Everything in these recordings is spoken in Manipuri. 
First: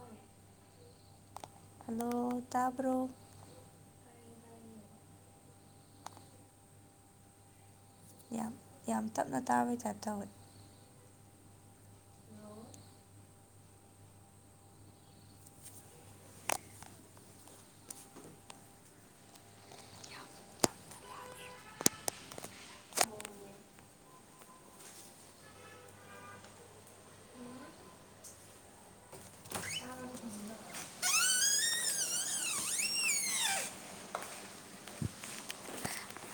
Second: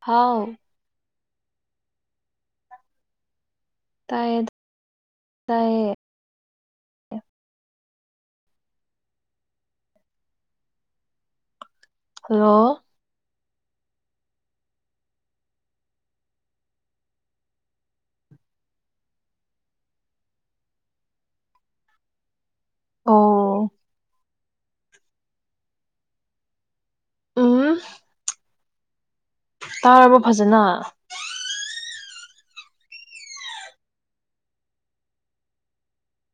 ꯍꯥꯎ ꯍꯜꯂꯣ ꯇꯥꯕ꯭ꯔꯣ ꯇꯥꯏꯌꯦ ꯇꯥꯏꯌꯦ ꯌꯥꯝ ꯌꯥꯝ ꯇꯞꯅ ꯇꯥꯕꯩꯇꯥ ꯇꯧꯋ ꯍꯜꯂꯣ ꯑꯥꯎ ꯎꯝ ꯇꯥꯔꯕ‌ꯣ ꯐꯖꯅ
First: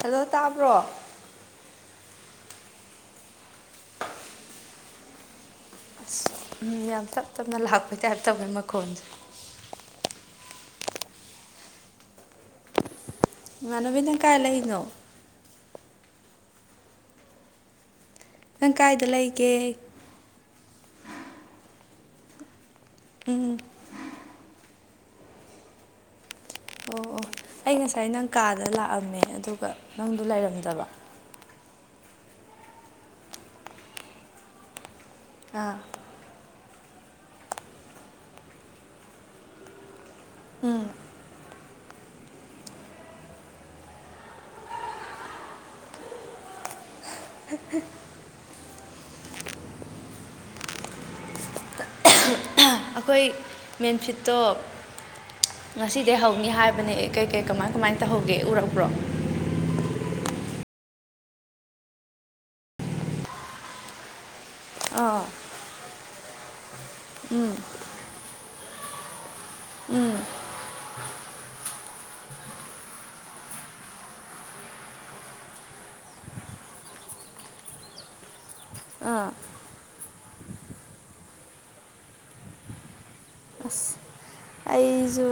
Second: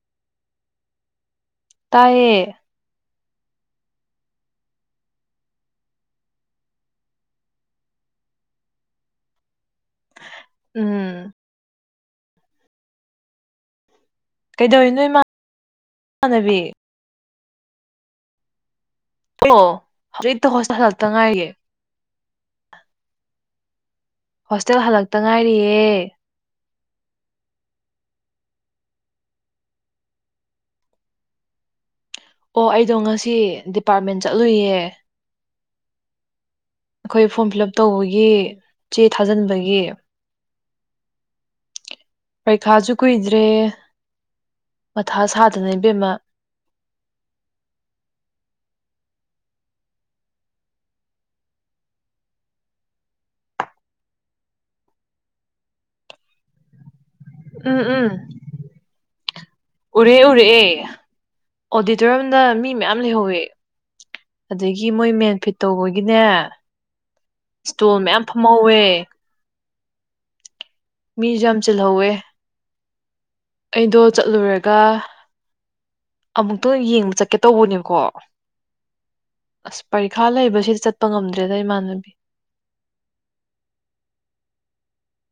ꯍꯜꯂꯣ ꯇꯥꯕ꯭ꯔꯣ ꯇꯥꯏꯌꯦ ꯎ ꯌꯥꯝ ꯇꯞ ꯇꯞꯅ ꯂꯥꯛꯄꯩ ꯇꯥꯏꯞꯋ‌ꯦ ꯃꯈꯣꯜꯁ‌ꯦ ꯎꯝ ꯏꯃꯥꯟꯅꯕꯤ ꯅꯪ ꯀꯥꯏ ꯂꯩ ꯀꯩꯗꯧꯏꯅ‌ꯣ ꯏꯃ ꯏꯃꯥꯟꯅꯕꯤ ꯅꯪ ꯀꯥꯏꯗ ꯂꯩ ꯑꯣ ꯍꯧꯖꯤꯛꯇ ꯍꯣꯁꯄꯤꯇꯥꯜꯇ ꯉꯥꯏꯒꯦ ꯎꯝ ꯍꯣꯁꯇꯦꯜ ꯍꯜꯂꯛꯇ ꯉꯥꯏꯔꯤꯌꯦ ꯑꯣ ꯑꯩ ꯉꯁꯥꯏ ꯅꯪ ꯀꯥꯗ ꯂꯥꯛꯑꯝꯃꯦ ꯑꯗꯨꯒ ꯅꯪ ꯂꯩꯔꯝꯗꯕ ꯑꯣ ꯑꯩꯗꯣ ꯉꯁꯤ ꯗꯤꯄꯥꯔꯠꯃꯦꯟ ꯆꯠꯂꯨꯏꯌꯦ ꯑꯥ ꯑꯩꯈꯣꯏ ꯐꯣꯔꯝ ꯐꯤꯜ ꯑꯞ ꯇꯧꯕꯒꯤ ꯆꯦ ꯊꯥꯖꯟꯕꯒꯤ ꯎꯝ ꯄꯩꯈꯥꯁꯨ ꯀꯨꯏꯗ꯭ꯔꯦ ꯃꯊꯥ ꯁꯥꯗꯅ ꯏꯕꯦꯝꯃ [unintelligible] ꯑꯩꯈꯣꯏ ꯃꯦꯟꯐꯤꯠꯇꯣ ꯉꯁꯤꯗꯩ ꯍꯧꯅꯤ ꯍꯥꯏꯕꯅꯦ ꯀꯩꯀꯩ ꯀꯃꯥꯏ ꯀꯃꯥꯏꯅ ꯇꯧꯍꯧꯒꯦ ꯎꯔꯛꯄ꯭ꯔꯣ ꯎꯔꯦ ꯎꯔꯛꯑꯦ ꯑꯣꯗꯤꯇꯣꯔꯤꯌꯝꯗ ꯃꯤ ꯃꯌꯥꯝ ꯂꯩꯍꯧꯋꯦ ꯑꯗꯒꯤ ꯃꯣꯏ ꯃꯦꯟꯐꯤꯠ ꯇꯧꯕꯒꯤꯅꯦ ꯏꯁꯇꯣꯜ ꯃꯌꯥꯝ ꯐꯝꯍꯧꯋꯦ ꯎꯝ ꯃꯤꯖꯨ ꯌꯥꯝ ꯆꯤꯜꯍꯧꯋꯦ ꯑꯩꯗꯣ ꯆꯠꯂꯨꯔꯒ ꯑꯃꯨꯛꯇꯪ ꯌꯦꯡꯕ ꯆꯠꯀꯦ ꯇꯧꯕꯅꯦꯕꯀꯣ ꯑꯥ ꯑꯁ ꯄꯔꯤꯈꯥ ꯂꯩꯕꯁꯤꯗꯤ ꯆꯠꯄ ꯉꯝꯗ꯭ꯔꯦꯗ ꯏꯃꯥꯟꯅꯕꯤ ꯑꯩꯖꯨ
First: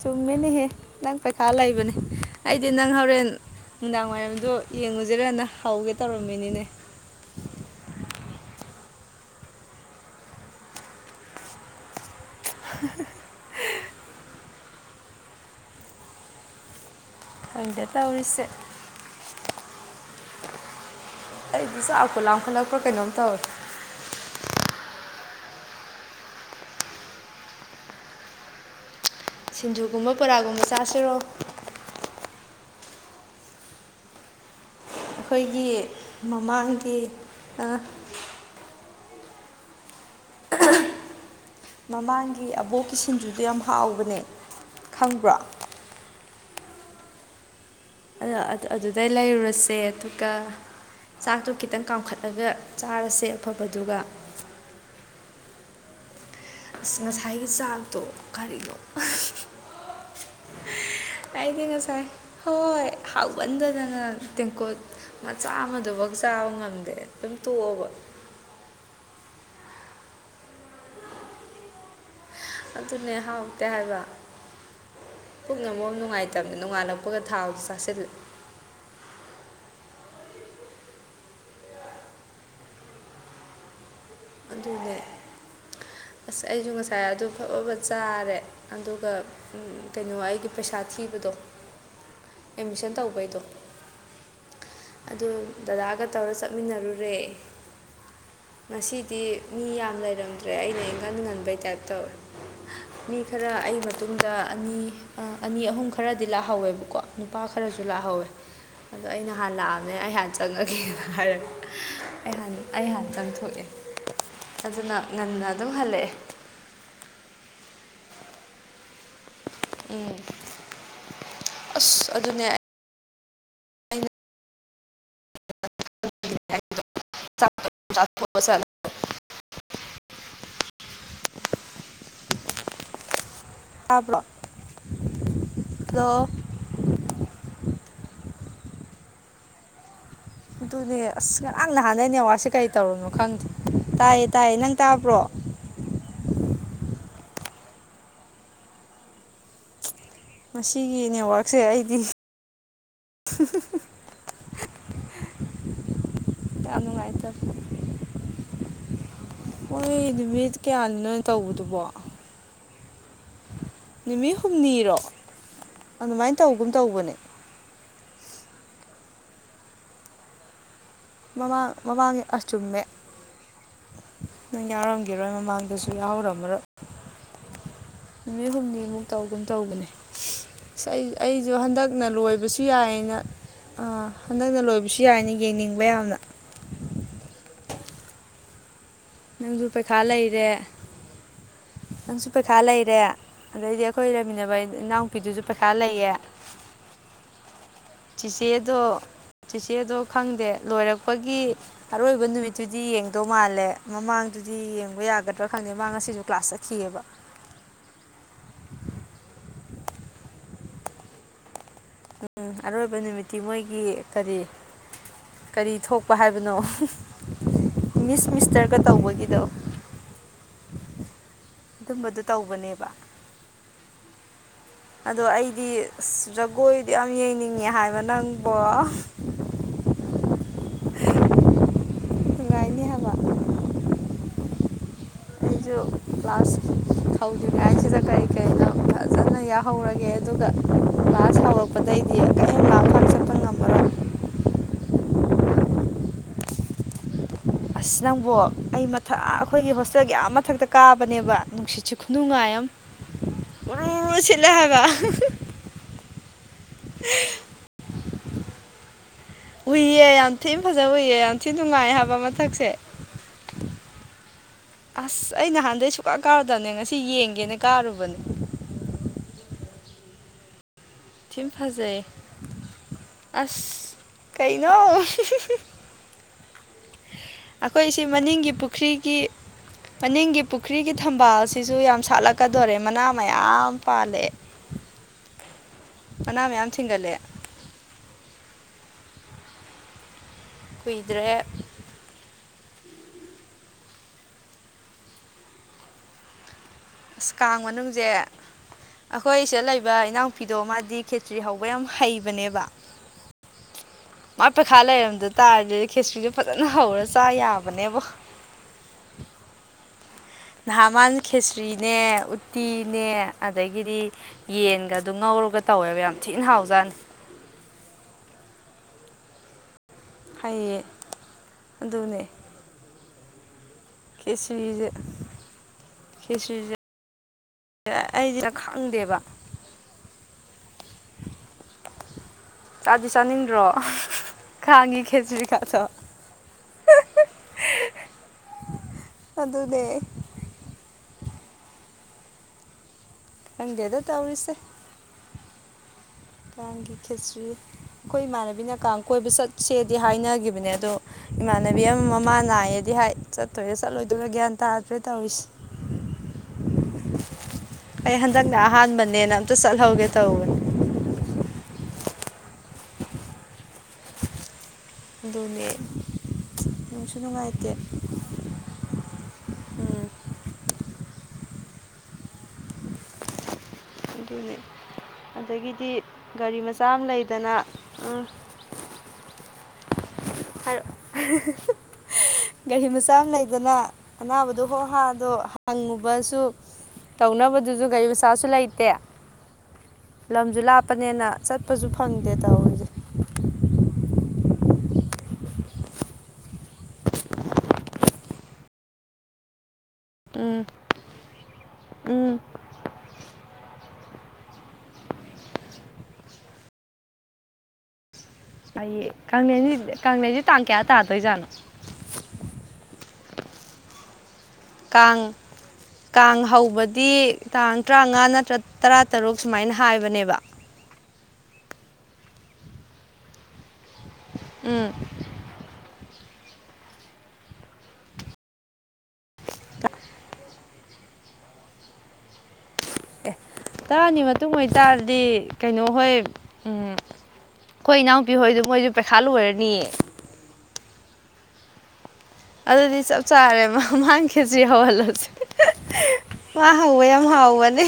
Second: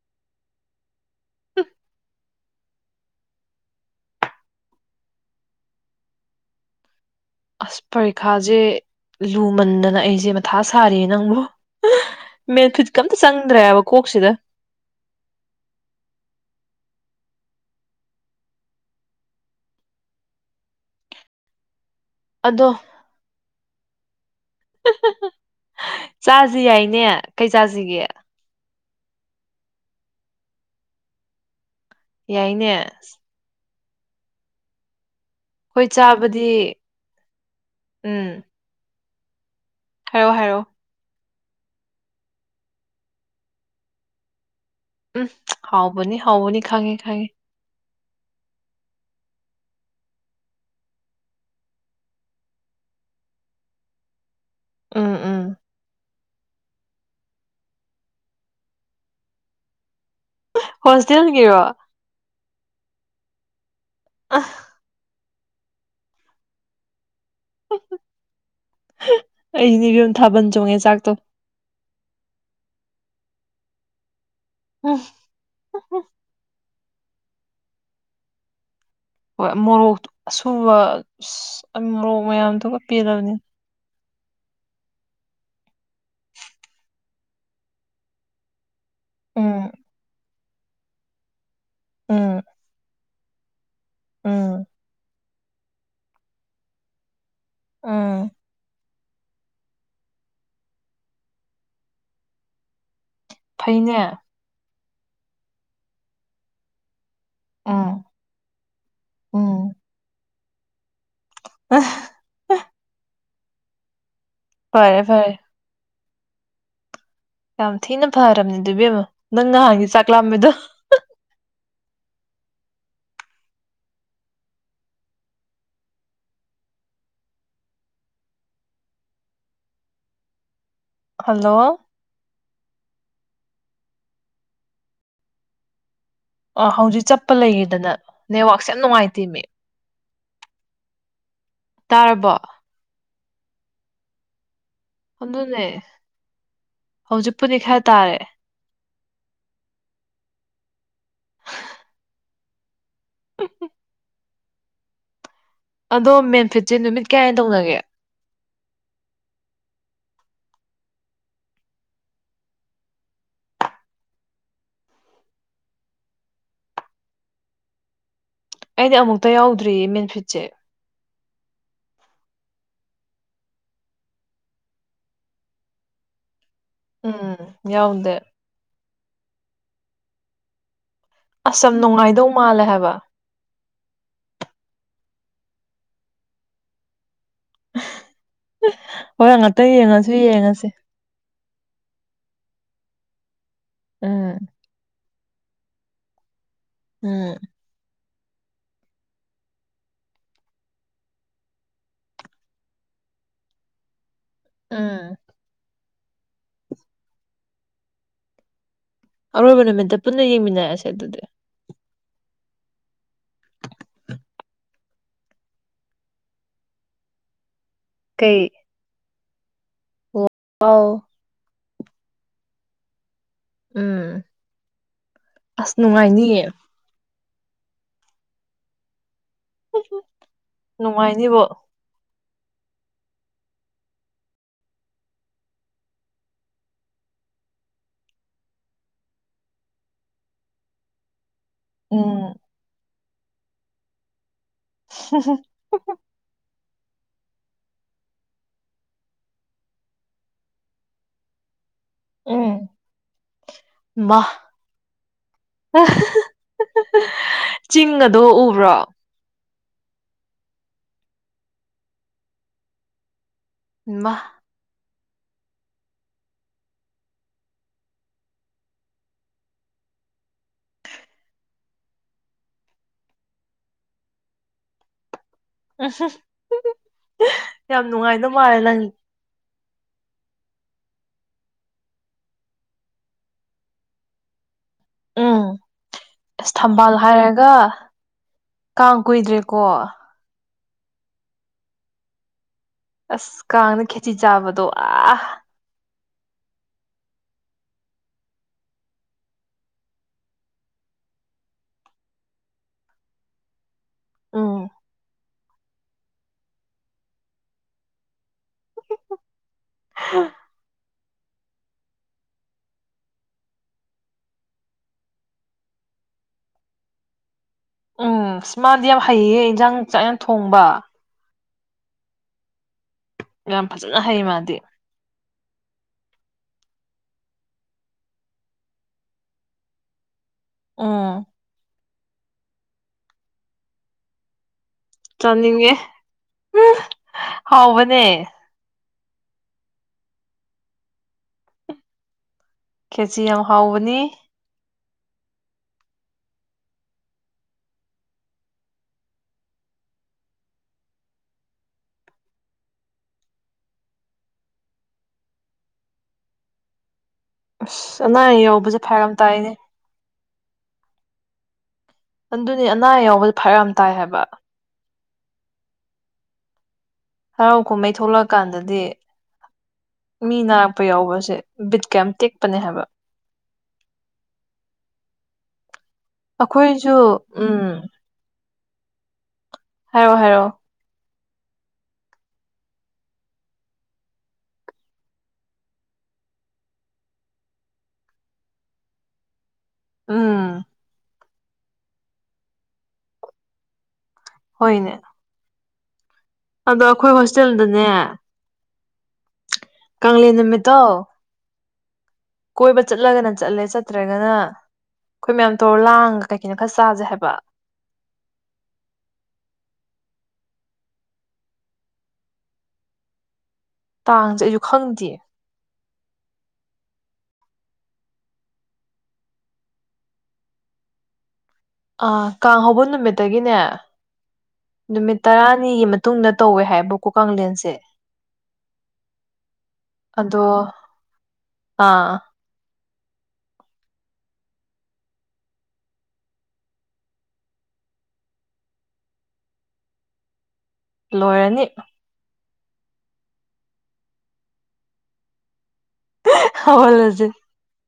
ꯆꯨꯝꯃꯤꯅꯦꯍꯦ ꯅꯪ ꯄꯩꯈꯥ ꯂꯩꯕꯅꯦ ꯑꯩꯗꯤ ꯅꯪ ꯍꯣꯔꯦꯟ ꯅꯨꯡꯗꯥꯡ ꯋꯥꯏꯔꯝꯗꯣ ꯌꯦꯡꯉꯨꯁꯤꯔꯅ ꯍꯧꯒꯦ ꯇꯧꯔꯝꯃꯤꯅꯤꯅꯦ ꯑꯁ ꯄꯔꯤꯈꯥꯖꯦ ꯂꯨꯃꯟꯗꯅ ꯑꯩꯖꯦ ꯃꯊꯥ ꯁꯥꯔꯤꯔ‌ꯦ ꯅꯪꯕꯨ ꯃ‌ꯦꯟꯐꯤꯠ ꯀꯥ ꯑꯝꯇ ꯆꯪꯗ꯭ꯔꯦꯕ ꯀꯣꯛꯁꯤꯗ ꯈꯪꯗ‌ꯦ ꯇꯧꯔꯤꯁꯦ ꯑꯩꯗꯤ ꯆꯥꯛꯄꯨ ꯑꯗꯣ ꯂꯥꯝꯈꯠꯂꯛꯄꯔꯥ ꯀꯩꯅꯣꯝ ꯇꯧꯔꯦ ꯆꯥꯖꯤ ꯌꯥꯏꯅꯦ ꯀꯩ ꯆꯥꯖꯤꯒꯦ ꯁꯤꯡꯖꯨꯒꯨꯝꯕ ꯕꯣꯔꯥꯒꯨꯝꯕ ꯆꯥꯁꯤꯔꯣ ꯌꯥꯏꯅꯦ ꯑꯩꯈꯣꯏꯒꯤ ꯍꯣꯏ ꯆꯥꯕꯗꯤ ꯃꯃꯥꯡꯒꯤ ꯑꯥ ꯍꯥꯏꯌꯣ ꯍꯥꯏꯌꯣ ꯃꯃꯥꯡꯒꯤ ꯑꯕꯣꯛꯀꯤ ꯁꯤꯡꯖꯨꯗꯣ ꯌꯥꯝ ꯍꯥꯎꯕꯅꯦ ꯎꯝ ꯈꯪꯕ꯭ꯔꯣ ꯍꯥꯎꯕꯅꯤ ꯍꯥꯎꯕꯅꯤ ꯈꯪꯉꯦ ꯈꯪꯉꯦ ꯑꯗꯥ ꯑꯗꯨꯗꯩ ꯂꯩꯔꯨꯔꯁꯦ ꯑꯗꯨꯒ ꯆꯥꯛꯇꯣ ꯈꯤꯇꯪ ꯀꯥꯝꯈꯠꯂꯒ ꯆꯥꯔꯁꯦ ꯑꯐꯕꯗꯨꯒ ꯎꯝ ꯎꯝ ꯑꯁ ꯉꯁꯥꯏꯒꯤ ꯆꯥꯛꯇꯣ ꯀꯔꯤꯅꯣ ꯍꯣꯁꯇꯦꯜꯒꯤꯔꯣ ꯀꯥꯏꯗꯤ ꯉꯁꯥꯏ ꯍꯣꯏ ꯍꯥꯎꯃꯟꯗꯥꯗꯅ ꯇꯦꯡꯀꯣꯠ ꯃꯆꯥ ꯑꯃꯗꯨꯕꯨꯛ ꯆꯥꯕ ꯉꯝꯗꯦ ꯑꯗꯨꯝ ꯇꯣꯛꯑꯕ ꯑꯩꯗꯤ ꯏꯕꯦꯝ ꯊꯥꯕꯜ ꯆꯣꯡꯉꯦ ꯆꯥꯛꯇꯣ ꯑꯗꯨꯅꯦ ꯍꯥꯎꯇꯦ ꯍꯥꯏꯕ ꯎꯝ ꯄꯨꯛꯅ ꯃꯔꯣꯟ ꯅꯨꯡꯉꯥꯏꯇꯕꯅꯤ ꯅꯣꯡꯉꯥꯟꯂꯛ ꯄꯒꯥ ꯊꯥꯎꯗꯣ ꯆꯥꯁꯤꯜꯂꯦ ꯍꯣꯏ ꯃꯣꯔꯣꯛ ꯑꯁꯨꯕ ꯃꯣꯔꯣꯛ ꯃꯌꯥꯝꯗꯨꯒ ꯄꯦꯜꯂꯕꯅꯤ ꯑꯗꯨꯅꯦ ꯑꯁ ꯑꯩꯖꯨ ꯉꯁꯥꯏ ꯑꯗꯨ ꯐꯥꯕꯥ ꯕꯠ ꯆꯥꯔꯦ ꯑꯗꯨꯒ ꯎꯝ ꯀꯩꯅꯣ ꯑꯩꯒꯤ ꯄꯩꯁꯥ ꯊꯤꯕꯗꯣ ꯎꯝ ꯑꯦꯠꯃꯤꯁꯟ ꯇꯧꯕꯩꯗꯣ ꯎꯝ ꯑꯗꯨ ꯗꯗꯥꯒ ꯇꯧꯔ ꯆꯠꯃꯤꯟꯅꯔꯨꯔꯦ ꯎꯝ ꯉꯁꯤꯗꯤ ꯃꯤ ꯌꯥꯝ ꯂꯩꯔꯝꯗ꯭ꯔꯦ ꯑꯩꯅ ꯉꯟ ꯉꯟꯕꯩ ꯇꯥꯏꯞ ꯇꯧꯋꯦ ꯃꯤ ꯈꯔ ꯑꯩ ꯐꯩꯅꯦ ꯃꯇꯨꯡꯗ ꯑꯅꯤ ꯑꯅꯤ ꯑꯍꯨꯝ ꯈꯔꯗꯤ ꯂꯥꯛꯍꯧꯋꯦꯕꯀꯣ ꯅꯨꯄꯥ ꯈꯔꯁꯨ ꯎꯝ ꯂꯥꯛꯍꯧꯋꯦ ꯑꯗꯣ ꯑꯩ ꯅꯍꯥꯟ ꯎꯝ ꯂꯥꯛꯑꯝꯃꯦ ꯑꯩꯍꯥꯟꯅ ꯆꯪꯉꯒꯦ ꯍꯥꯏꯔꯒ ꯑꯩꯍꯥꯟ ꯑꯩꯍꯥꯟ ꯆꯪꯊꯣꯛꯑꯦ ꯑꯗꯨꯅ ꯐꯔꯦ ꯐꯔꯦ ꯉꯟꯅ ꯑꯗꯨꯝ ꯍꯜꯂꯛꯑꯦ ꯌꯥꯝ ꯊꯤꯅ ꯐꯔꯕꯅꯦ ꯑꯗꯨ ꯏꯕꯦꯝꯃ ꯅꯪ ꯅꯍꯥꯟꯒꯤ ꯆꯥꯛ ꯎꯝ ꯂꯥꯥꯛꯝꯕꯗꯣ ꯑꯁ ꯑꯗꯨꯅꯦ ꯑꯩꯅ [unintelligible] ꯍꯜꯂꯣ ꯇꯥꯕ꯭ꯔꯣ ꯍꯜꯂꯣ ꯑꯥ ꯍꯧꯖꯤꯛ ꯆꯠꯄ ꯂꯩꯒꯤꯗꯅ ꯅꯦꯠꯋꯥꯛꯁꯦ ꯌꯥꯝ ꯅꯨꯡꯉꯥꯏꯇꯦ ꯃꯤ ꯑꯗꯨꯅꯦ ꯑꯁ ꯉꯥꯔꯥꯡ ꯅꯍꯥꯟꯅꯩ ꯇꯥꯔꯕꯣ ꯅꯦꯋꯥꯛꯁꯦ ꯀꯩ ꯇꯧꯔꯨꯅꯣ ꯈꯪꯗꯦ ꯇꯥꯏꯌꯦ ꯇꯥꯏꯌꯦ ꯅꯪ ꯇꯥꯕ꯭ꯔꯣ ꯑꯗꯨꯅꯦ ꯍꯧꯖꯤꯛꯄꯨꯗꯤ ꯈꯔ ꯇꯥꯔꯦ ꯃꯁꯤꯒꯤ ꯅꯦꯠꯋꯥꯛꯁꯦ ꯑꯩꯗꯤ ꯑꯗꯣ ꯃꯦꯟꯐꯤꯠꯁꯦ ꯅꯨꯃꯤꯠ ꯀꯌꯥꯅꯤ ꯇꯧꯅꯒꯦ ꯍꯣꯏ ꯅꯨꯃꯤꯠ ꯀꯌꯥꯅꯤꯅꯣ ꯇꯧꯗꯨꯕꯣ ꯅꯨꯃꯤꯠ ꯍꯨꯝꯅꯤꯔꯣ ꯑꯗꯨꯃꯥꯏꯅ ꯇꯧꯒꯨꯝ ꯇꯧꯕꯅꯦ ꯑꯩꯗꯤ ꯑꯃꯨꯛꯇ ꯌꯥꯎꯗ꯭ꯔꯤꯌꯦ ꯃꯦꯟꯐꯤꯠꯁꯦ ꯃꯃꯥꯡ ꯃꯃꯥꯡꯉꯦ ꯑꯥ ꯆꯨꯝꯃꯦ ꯅꯪ ꯌꯥꯎꯔꯝꯈꯤꯔꯣꯏ ꯃꯃꯥꯡꯗꯁꯨ ꯌꯥꯍꯧꯔꯝꯃꯔꯣꯏ ꯎꯝ ꯌꯥꯎꯗꯦ ꯅꯨꯃꯤꯠ ꯍꯨꯝꯅꯤꯃꯨꯛ ꯇꯧꯒꯨꯝ ꯇꯧꯕꯅꯦꯁ ꯑꯩ ꯑꯩꯁꯨ ꯑꯁ ꯌꯥꯝ ꯍꯟꯗꯛꯅ ꯅꯨꯡꯉꯥꯏꯗꯧ ꯂꯣꯏꯕꯁꯨ ꯃꯥꯜꯂꯦ ꯍꯥꯏꯕ ꯌꯥꯏꯑꯦꯅ ꯑꯥ ꯍꯟꯗꯛꯅ ꯂꯣꯏꯕꯁꯨ ꯌꯥꯏꯅꯦ ꯌꯦꯡꯅꯤꯡꯕ ꯌꯥꯝꯅ ꯍꯣꯏ ꯉꯉꯥꯛꯇꯪ ꯅꯪꯁꯨ ꯄꯩꯈꯥ ꯌꯦꯡꯉꯁꯨ ꯂꯩꯔꯦ ꯌꯦꯡꯉꯁꯤ ꯅꯪꯁꯨ ꯄꯩꯈꯥ ꯂꯩꯔꯦ ꯑꯗꯩꯗꯤ ꯑꯩꯈꯣꯏ ꯎꯝ ꯂꯩꯃꯤꯟꯅꯕ ꯏꯅꯥꯎꯨꯄꯤꯗꯨꯁꯨ ꯄꯩꯈꯥ ꯂꯩꯌꯦ ꯎꯝ ꯆꯤꯆꯦꯗꯣ ꯆꯤꯆꯦꯗꯣ ꯈꯪꯗꯦ ꯂꯣꯏꯔꯛꯄꯒꯤ ꯑꯔꯣꯏꯕ ꯅꯨꯃꯤꯠꯇꯨꯗꯤ ꯌꯦꯡꯗꯧ ꯃꯥꯜꯂꯦ ꯃꯃꯥꯡꯗꯨꯗꯤ ꯎꯝ ꯌꯦꯡꯕ ꯌꯥꯒꯗ꯭ꯔꯥ ꯈꯪꯗꯦ ꯃꯥ ꯉꯁꯤꯁꯨ ꯀ꯭ꯂꯥꯁ ꯆꯠꯈꯤꯑꯕ ꯑꯔꯣꯏꯕ ꯅꯨꯃꯤꯠꯇ ꯄꯨꯟꯅ ꯌꯦꯡꯃꯤꯟꯅꯔꯁꯦ ꯑꯗꯨꯗꯤ ꯎꯝ ꯑꯔꯣꯏꯕ ꯅꯨꯃꯤꯠꯇꯤ ꯃꯣꯏꯒꯤ ꯀꯔꯤ ꯀꯔꯤ ꯊꯣꯛꯄ ꯍꯥꯏꯕꯅꯣ ꯃꯤꯁ ꯀꯩ ꯃꯤꯁꯇꯔꯒ ꯇꯧꯕꯒꯤꯗꯣ ꯑꯥꯎ ꯑꯗꯨꯝꯕꯗꯨ ꯇꯧꯕꯅꯦꯕ ꯎꯝ ꯑꯗꯣ ꯑꯩꯗꯤ ꯑꯁ ꯅꯨꯡꯉꯥꯏꯅꯤꯌꯦ ꯖꯒꯣꯏꯗꯤ ꯌꯥꯝ ꯌꯦꯡꯅꯤꯡꯉꯦ ꯍꯥꯏꯕ ꯅꯪꯕꯣ ꯅꯨꯡꯉꯥꯏꯅꯤꯕꯣ ꯅꯨꯡꯉꯥꯏꯅꯤ ꯍꯥꯏꯕꯥ ꯑꯩꯁꯨ ꯀ꯭ꯂꯥꯁ ꯍꯧꯗ꯭ꯔꯤꯉꯥꯏꯁꯤꯗ ꯀꯔꯤ ꯀꯔꯤꯅꯣ ꯐꯖꯅ ꯌꯥꯍꯧꯔꯒꯦ ꯑꯗꯨꯒ ꯀ꯭ꯂꯥꯁ ꯎꯝ ꯍꯧꯔꯛꯄꯗꯩꯗꯤ ꯀꯩꯌꯏꯝ ꯂꯥꯡ ꯐꯥꯡ ꯆꯠꯄ ꯉꯝꯃꯔꯣꯏ [unintelligible] ꯑꯁ ꯅꯪꯕꯣ ꯑꯩ ꯃꯊꯛ ꯑ ꯑꯩꯈꯣꯏꯒꯤ ꯍꯣꯁꯇꯦꯜꯒꯤ ꯑꯥ ꯃꯊꯛꯇ ꯀꯥꯕꯅꯦꯕ ꯅꯨꯡꯁꯤꯠꯁꯤ ꯎꯝ ꯈꯨꯅꯨꯡꯉꯥꯏ ꯑꯃꯥ ꯎꯔꯨ ꯔꯨ ꯃꯥ ꯁꯤꯠꯂꯦ ꯍꯥꯏꯕ [unintelligible] ꯆꯤꯡꯒꯗꯣ ꯎꯕ꯭ꯔꯣ ꯎꯏꯌꯦ ꯌꯥꯝ ꯊꯤ ꯐꯖꯅ ꯎꯏꯌꯦ ꯌꯥꯝ ꯊꯤ ꯅꯨꯡꯉꯥꯏ ꯍꯥꯏꯕ ꯃꯊꯛꯁꯦ ꯏꯃꯥ ꯑꯁ ꯑꯩ ꯅꯍꯥꯟꯗꯩ ꯁꯨꯛꯀꯥ ꯀꯥꯔꯨꯗꯕꯅꯦ ꯉꯁꯤ ꯌꯦꯡꯒꯦꯅ ꯀꯥꯔꯨꯕꯅꯦ ꯊꯤ ꯐꯖꯩꯌꯦ ꯑꯁ ꯀꯩꯅꯣ [unintelligible] ꯌꯥꯝ ꯑꯩꯈꯣꯏ ꯁꯤ ꯅꯨꯡꯉꯥꯏꯗꯧ ꯃꯅꯤꯡꯒꯤ ꯃꯥꯜꯂꯦ ꯅꯪ ꯄꯨꯈ꯭ꯔꯤꯒꯤ ꯃꯅꯤꯡꯒꯤ ꯄꯨꯈ꯭ꯔꯤꯒꯤ ꯊꯝꯕꯥꯜꯁꯤꯁꯨ ꯌꯥꯝ ꯁꯥꯠꯂꯛꯀꯗꯣꯔꯦ ꯃꯅꯥ ꯃꯌꯥꯝ ꯄꯥꯜꯂꯛꯑ [unintelligible] ꯎꯝ ꯑꯁ ꯊꯝꯕꯥꯜ ꯍꯥꯏꯔꯒ ꯀꯥꯡ ꯀꯨꯏꯗ꯭ꯔꯦꯀꯣ ꯀꯨꯏꯗ꯭ꯔꯦ ꯑꯁ ꯀꯥꯡꯗ ꯈꯦꯆ꯭ꯔꯤ ꯆꯥꯕꯗꯣ ꯑꯥ ꯑꯁ ꯀꯥꯡ ꯃꯅꯨꯡꯁꯦ ꯑꯩꯈꯣꯏ ꯁꯤꯗ ꯂꯩꯕ ꯏꯅꯥꯎꯄꯤꯗꯣ ꯃꯥꯗꯤ ꯈꯦꯆ꯭ꯔꯤ ꯍꯧꯕ ꯌꯥꯝ ꯍꯩꯕꯅꯦꯕ ꯃꯥ ꯎꯝ ꯄꯩꯈꯥ ꯂꯩꯔꯝꯗ ꯇꯥꯔꯗꯤ ꯈꯦꯆ꯭ꯔꯤꯗꯨ ꯐꯖꯅ ꯍꯧꯔ ꯆꯥ ꯌꯥꯕꯅꯦꯕꯣ ꯅꯍꯥꯟ ꯃꯅꯥ ꯈꯦꯆ꯭ꯔꯤꯅꯦ ꯎꯇꯤꯅꯦ ꯑꯗꯒꯤꯗꯤ ꯌꯦꯟꯒꯗꯨ ꯉꯧꯔꯒ ꯇꯧꯋꯦꯕ ꯌꯥꯝ ꯊꯤꯅ ꯍꯥꯎꯖꯥꯠꯅꯤ ꯎꯝ ꯃꯥꯗꯤ ꯌꯥꯝ ꯍꯩꯌꯦ ꯏꯟꯖꯥꯡ ꯆꯥꯛ ꯌꯥꯝ ꯊꯣꯡꯕ ꯍꯩꯌꯦ ꯑꯗꯨꯅꯦ ꯌꯥꯝ ꯐꯖꯅ ꯍꯩ ꯃꯥꯗꯤ ꯈꯦꯆ꯭ꯔꯤꯖꯦ ꯈꯦꯆ꯭ꯔꯤꯖ ꯑꯩꯗꯤ ꯈꯪꯗꯦꯕ ꯑꯣ ꯆꯥꯗꯤ ꯆꯥꯅꯤꯡꯗ꯭ꯔꯣ ꯀꯥꯡꯒꯤ ꯆꯥꯅꯤꯡꯉꯦ ꯈꯦꯆ꯭ꯔꯤꯒꯥꯗꯣ ꯍꯥꯎꯕꯅꯦ ꯑꯗꯨꯅꯦ ꯈꯦꯆ꯭ꯔꯤ ꯌꯥꯝ ꯈꯪꯗꯦꯗ ꯍꯥꯎꯕꯅꯤ ꯇꯧꯔꯤꯁꯦ ꯀꯥꯡꯒꯤ ꯈꯦꯆ꯭ꯔꯤ ꯑꯩꯈꯣꯏ ꯏꯃꯥꯟꯅꯕꯤꯅ ꯀꯥꯡ ꯀꯣꯏꯕ ꯆꯠꯁꯦꯗꯤ ꯍꯥꯏꯅꯒꯤꯕꯅꯦ ꯑꯗꯣ ꯏꯃꯥꯟꯅꯕꯤ ꯑꯃ ꯃꯃꯥ ꯅꯥꯏꯌꯦꯗꯤ ꯍꯥꯏ ꯆꯠꯇꯣꯏꯔꯦ ꯆꯠꯂꯣꯏꯗꯣꯏꯔꯥ ꯒ꯭ꯌꯥꯟ ꯇꯥꯗ꯭ꯔꯦ ꯇꯧꯔꯤꯁꯦ ꯑꯁ ꯑꯩ ꯑꯅꯥ ꯑꯌꯦꯛ ꯍꯟꯗꯛꯅ ꯌꯥꯎꯕꯁꯦ ꯐꯔꯛ ꯌꯥꯝ ꯑꯍꯥꯟꯕꯅꯦꯅ ꯇꯥꯏꯅꯦ ꯑꯝꯇ ꯆꯠꯍꯧꯒꯦ ꯇꯧꯕꯅꯦ ꯑꯗꯨꯅꯤ ꯑꯅꯥ ꯑꯌꯦꯛ ꯌꯥꯎꯕꯖꯦ ꯐꯔꯛ ꯌꯥꯝ ꯇꯥꯏ ꯍꯥꯏꯕ ꯑꯗꯨꯅꯦ ꯅꯨꯡꯁꯨ ꯍꯔꯥꯎ ꯅꯨꯡꯉꯥꯏꯇꯦ ꯀꯨꯝꯍꯩ ꯊꯣꯛꯂꯛ ꯀꯥꯟꯗꯗꯤ ꯎꯝ ꯃꯤ ꯅꯥꯔꯛꯄ ꯌꯥꯎꯕꯁꯦ ꯕꯤꯠ ꯀꯥ ꯌꯥꯝ ꯇꯦꯛꯄꯅꯦ ꯍꯥꯏꯕ ꯑꯗꯨꯅꯤ ꯑꯗꯒꯤꯗꯤ ꯒꯥꯔꯤ ꯃꯆꯥ ꯑꯩꯈꯣꯏꯁꯨ ꯑꯃ ꯂꯩꯗꯅ ꯎ ꯍꯥꯏꯔꯛꯑꯣ ꯍꯥꯏꯔꯛꯑꯣ ꯍꯥꯏꯔꯛ ꯒꯥꯔꯤ ꯃꯆꯥ ꯑꯃ ꯂꯩꯗꯅ ꯑꯅꯥꯕꯗꯣ ꯍꯣ ꯍꯥꯗꯣ ꯍꯪꯉꯨꯕꯁꯨ ꯇꯧꯅꯕꯗꯨꯁꯨ ꯒꯥꯔꯤ ꯃꯆꯥꯁꯨ ꯂꯩꯇꯦ ꯂꯝꯖꯨ ꯎꯝ ꯂꯥꯞꯄꯅꯦꯅ ꯆꯠꯄꯁꯨ ꯐꯪꯗꯦ ꯇꯧꯔꯤ ꯍꯣꯏꯅꯦ ꯑꯗꯣ ꯑꯩꯈꯣꯏ ꯍꯣꯁꯇꯦꯜꯗꯅꯦ ꯀꯪꯂꯦꯟ ꯎꯝ ꯅꯨꯃꯤꯠꯇꯣ ꯎꯝ ꯀꯣꯏꯕ ꯆꯠꯂꯒꯅ ꯆꯠꯂꯦ ꯆꯠꯇ꯭ꯔꯒꯅ ꯑꯩꯈꯣꯏ ꯃꯌꯥꯝ ꯇꯧꯔ ꯂꯥꯡꯉ ꯀꯩ ꯀꯩꯅꯣ ꯈꯔ ꯆꯥꯁꯦ ꯍꯥꯏꯕ ꯑꯩꯌꯦ ꯀꯥꯡꯂꯦꯟꯁꯤ ꯀꯥꯡꯂꯦꯟꯁꯖꯦ ꯇꯥꯡ ꯀꯌꯥ ꯇꯥꯗꯣꯏꯖꯥꯠꯅꯣ ꯇꯥꯡꯖꯩ ꯀꯥꯡ ꯀꯥꯡ ꯍꯧꯕꯗꯤ ꯇꯥꯡ ꯇꯔꯥꯃꯉꯥ ꯅꯠꯇ꯭ꯔ ꯇꯔꯥ ꯇꯔꯨꯛ ꯁꯨꯃꯥꯏꯅ ꯍꯥꯏꯕꯅꯦꯕ ꯑꯥ ꯀꯥꯡ ꯍꯧꯕ ꯅꯨꯃꯤꯠꯇꯒꯤꯅꯦ ꯎꯝ ꯅꯨꯃꯤꯠ ꯇꯔꯥꯅꯤꯒꯤ ꯃꯇꯨꯡꯗ ꯇꯧꯋꯦ ꯍꯥꯏꯕ ꯀꯣ ꯀꯥꯡꯂꯦꯟꯁꯦ ꯑꯗꯣ ꯑꯥ ꯑꯦ ꯇꯔꯥꯅꯤ ꯃꯇꯨꯡ ꯑꯣꯏꯇꯥꯔꯗꯤ ꯀꯩꯅꯣ ꯍꯣꯏ ꯎꯝ ꯑꯩꯈꯣꯏ ꯏꯅꯥꯎꯄꯤ ꯍꯣꯏꯗꯣ ꯃꯣꯏꯁꯨ ꯄ꯭ꯔꯤꯈꯌꯥ ꯂꯣꯏꯔꯅꯤ ꯂꯣꯏꯔꯅꯤ ꯑꯗꯨꯗꯤ ꯆꯞ ꯆꯥꯔꯦꯕ ꯃꯥ ꯈꯦꯆ꯭ꯔꯤ ꯍꯧꯍꯜꯂꯁꯦ ꯋꯥ ꯍꯥꯎꯋ ꯌꯥꯝ ꯍꯥꯎꯕꯅꯦ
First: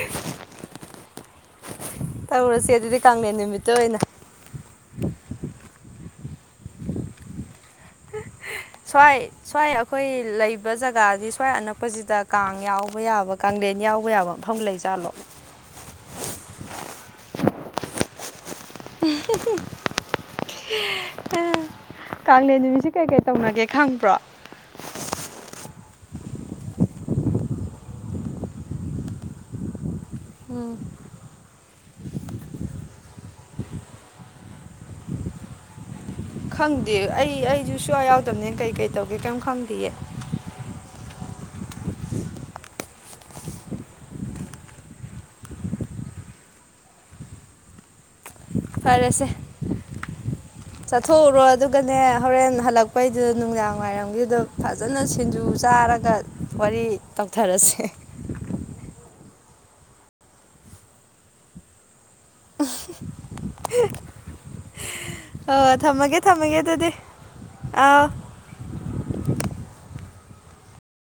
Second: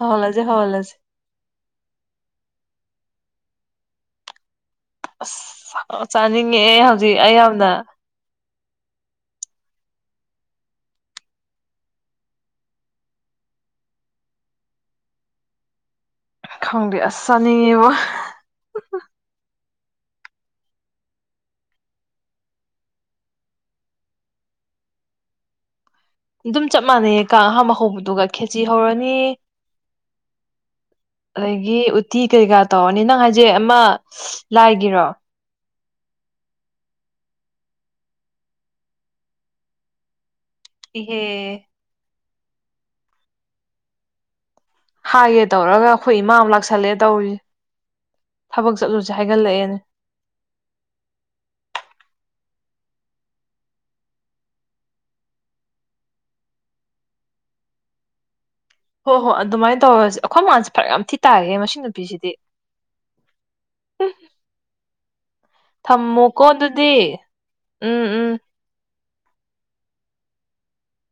ꯍꯥꯎꯍꯜꯂꯁꯦ ꯍꯥꯎꯍꯜꯂꯁꯦ ꯇꯧꯔꯁꯦ ꯑꯗꯨꯗꯤ ꯀꯥꯡꯂꯦꯟ ꯅꯨꯃꯤꯠꯇ ꯑꯣꯏꯅ ꯑꯁ ꯆꯥꯅꯤꯡꯉꯛꯑꯦ ꯍꯧꯖꯤꯛ ꯑꯩ ꯌꯥꯝꯅ ꯁꯋꯥꯏ ꯁꯋꯥꯏ ꯑꯩꯈꯣꯏ ꯂꯩꯕ ꯖꯒꯥꯗꯤ ꯁꯋꯥꯏ ꯑꯅꯛꯄꯁꯤꯗ ꯀꯥꯡ ꯌꯥꯎꯕ ꯌꯥꯕ ꯀꯥꯡꯂꯦꯟ ꯌꯥꯎꯕ ꯌꯥꯕ ꯃꯐꯝ ꯂꯩꯖꯥꯠꯂꯣ ꯈꯪꯗꯦ ꯑꯁ ꯆꯥꯅꯤꯡꯉꯦꯕꯣ [unintelligible] [inaudible] ꯎ ꯀꯥꯡꯂꯦꯟ ꯅꯨꯃꯤꯠꯁꯤ ꯀꯩꯀꯩ ꯇꯧꯅꯒꯦ ꯈꯪꯕ꯭ꯔꯣ ꯑꯗꯨꯝ ꯆꯞ ꯃꯥꯟꯅꯩꯌꯦ ꯀꯥꯡ ꯑꯍꯥꯝꯕ ꯍꯧꯕꯗꯨꯒ ꯈꯦꯆꯤ ꯍꯧꯔꯅꯤ ꯎꯝ ꯑꯗꯒꯤ ꯎꯠꯇꯤ ꯀꯩꯀꯥ ꯇꯧꯔꯅꯤ ꯅꯪ ꯍꯥꯏꯁꯦ ꯑꯃ ꯂꯥꯏꯒꯤꯔꯣ ꯈꯪꯗꯦ ꯑꯩ ꯑꯩꯁꯨ ꯁꯨꯡꯋꯥꯎ ꯌꯥꯎꯗꯕꯅꯤꯅ ꯀꯩ ꯀꯩ ꯇꯧꯒꯦ ꯀꯩꯝ ꯈꯪꯗꯦꯌꯦ ꯏꯍꯦ ꯍꯥꯏꯒꯦ ꯇꯧꯔꯒ ꯑꯩꯈꯣꯏ ꯏꯃꯥ ꯑꯃꯨꯛ ꯂꯥꯛꯁꯜꯂꯛꯑꯦ ꯇꯧꯔꯤꯁꯦ ꯊꯕꯛ ꯆꯠꯂꯨꯁꯦ ꯐꯔꯦꯁꯦ ꯍꯥꯏꯒꯠꯂꯛꯑꯦꯅꯦ ꯆꯠꯊꯣꯛꯎꯔꯣ ꯑꯗꯨꯒꯅꯦ ꯍꯣꯔꯦꯟ ꯍꯜꯂꯛꯄꯩꯗꯨꯗ ꯅꯨꯡꯗꯥꯡ ꯋꯥꯏꯔꯝꯒꯤꯗ ꯐ ꯐꯖꯅ ꯁꯤꯡꯖꯨ ꯆꯥꯔꯒ ꯋꯥꯔꯤ ꯇꯧꯊꯔꯁꯦ ꯍꯣꯏ ꯍꯣꯏ ꯑꯗꯨꯃꯥꯏꯅ ꯇꯧꯔꯁꯤ ꯑꯩꯈꯣꯏ ꯃꯥꯁꯦ ꯐꯔꯛ ꯌꯥꯝ ꯊꯤ ꯇꯥꯢꯌꯦ ꯃꯁꯤ ꯅꯨꯄꯤꯁꯤꯗꯤ ꯎꯝ [inaudible] ꯑ ꯊꯝꯃꯒꯦ ꯊꯝꯃꯒꯦ ꯑꯗꯨꯗꯤ ꯑꯥꯎ